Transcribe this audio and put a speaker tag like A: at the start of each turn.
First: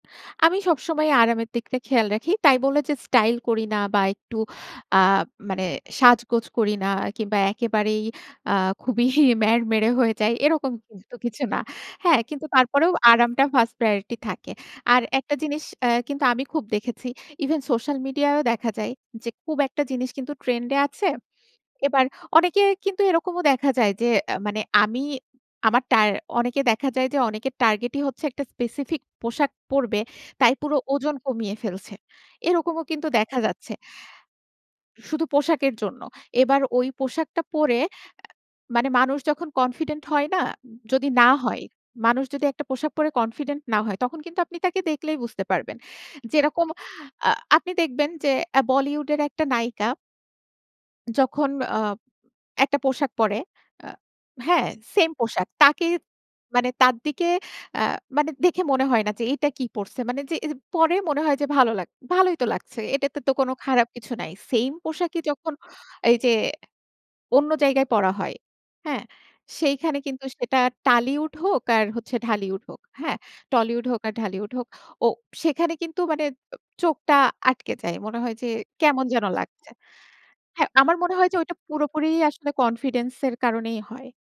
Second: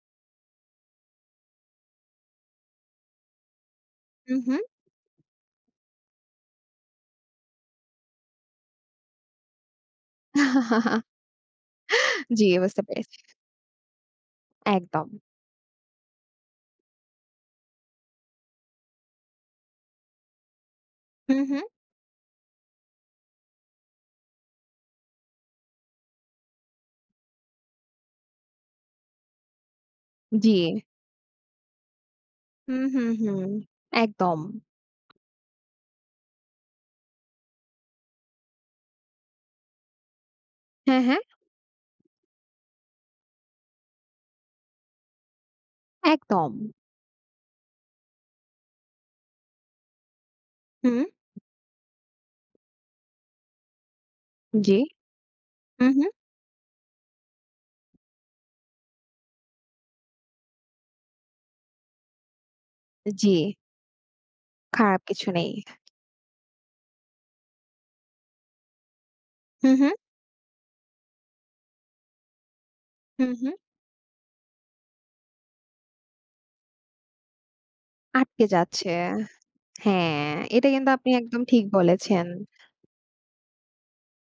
A: আমি সবসময় আরামের দিকটা খেয়াল রাখি। তাই বলে যে, স্টাইল করি না বা একটু
B: হুম, হুম।
A: আ মানে সাজগোজ করি না কিংবা একেবারেই আ খুবই ম্যাড়মেড়ে হয়ে যাই। এরকম কিন্তু কিছু না। হ্যাঁ,
B: জী,
A: কিন্তু
B: বুঝতে
A: তারপরেও
B: পেরেছি।
A: আরামটা 1st প্রায়োরিটি থাকে। আর
B: একদম।
A: একটা জিনিস অ্যাঁ কিন্তু আমি খুব দেখেছি। ইভেন সোশ্যাল মিডিয়ায়ও দেখা যায় যে, খুব একটা জিনিস কিন্তু ট্রেন্ড এ আছে।
B: হুম, হুম।
A: এবার অনেকের কিন্তু এরকমও দেখা যায়, যে অ্যাঁ মানে, আমি আমার টার অনেকে দেখা যায়, যে অনেকের টার্গেটই হচ্ছে, একটা স্পেসিফিক পোশাক পড়বে। তাই পুরো
B: জী।
A: ওজন কমিয়ে ফেলছে।
B: হুম,
A: এরকমও
B: হুম,
A: কিন্তু দেখা
B: হুম।
A: যাচ্ছে
B: একদম।
A: শুধু পোশাকের জন্য। এবার ওই পোশাকটা পরে আ মানে, মানুষ যখন কনফিডেন্ট হয় না?
B: হ্যাঁ,
A: যদি
B: হ্যাঁ।
A: না হয়। মানুষ যদি একটা পোশাক পরে কনফিডেন্ট না হয়, তখন কিন্তু আপনি তাকে দেখলেই বুঝতে পারবেন।
B: একদম।
A: যেরকম আ আপনি দেখবেন যে, আ বলিউড এর একটা নায়িকা
B: হুম।
A: যখন, আ একটা পোশাক পরে, আ হ্যাঁ,
B: জী।
A: সেম পোশাক। তাকে
B: হুম, হুম।
A: মানে, তার দিকে আ মানে দেখে মনে হয় না যে, এটা কি পড়ছে? মানে যে এইযে পড়ে, মনে হয় যে ভালো লাগছে। ভালোই তো লাগছে। এটাতে তো কোনো
B: জী।
A: খারাপ কিছু নাই। সেইম
B: খারাপ
A: পোশাকই
B: কিছু নেই।
A: যখন এইযে, অন্য জায়গায় পড়া হয়, হ্যাঁ?
B: হুম, হুম।
A: সেইখানে কিন্তু সেটা টালিউড হোক, আর হচ্ছে ঢালিউড হোক, হ্যাঁ?
B: হুম, হুম।
A: টলিউড হোক আর ঢালিউড হোক। ও সেখানে কিন্তু মানে ও চোখটা আটকে যায়। মনে হয়
B: আটকে
A: যে,
B: যাচ্ছে।
A: কেমন যেন লাগছে
B: হ্যাঁ, এটা
A: হ্যাঁ,
B: কিন্তু
A: আমার
B: আপনি
A: মনে হয় যে,
B: একদম
A: ওইটা
B: ঠিক
A: পুরোপুরিই
B: বলেছেন।
A: আসলে কনফিডেন্স এর কারণেই হয়।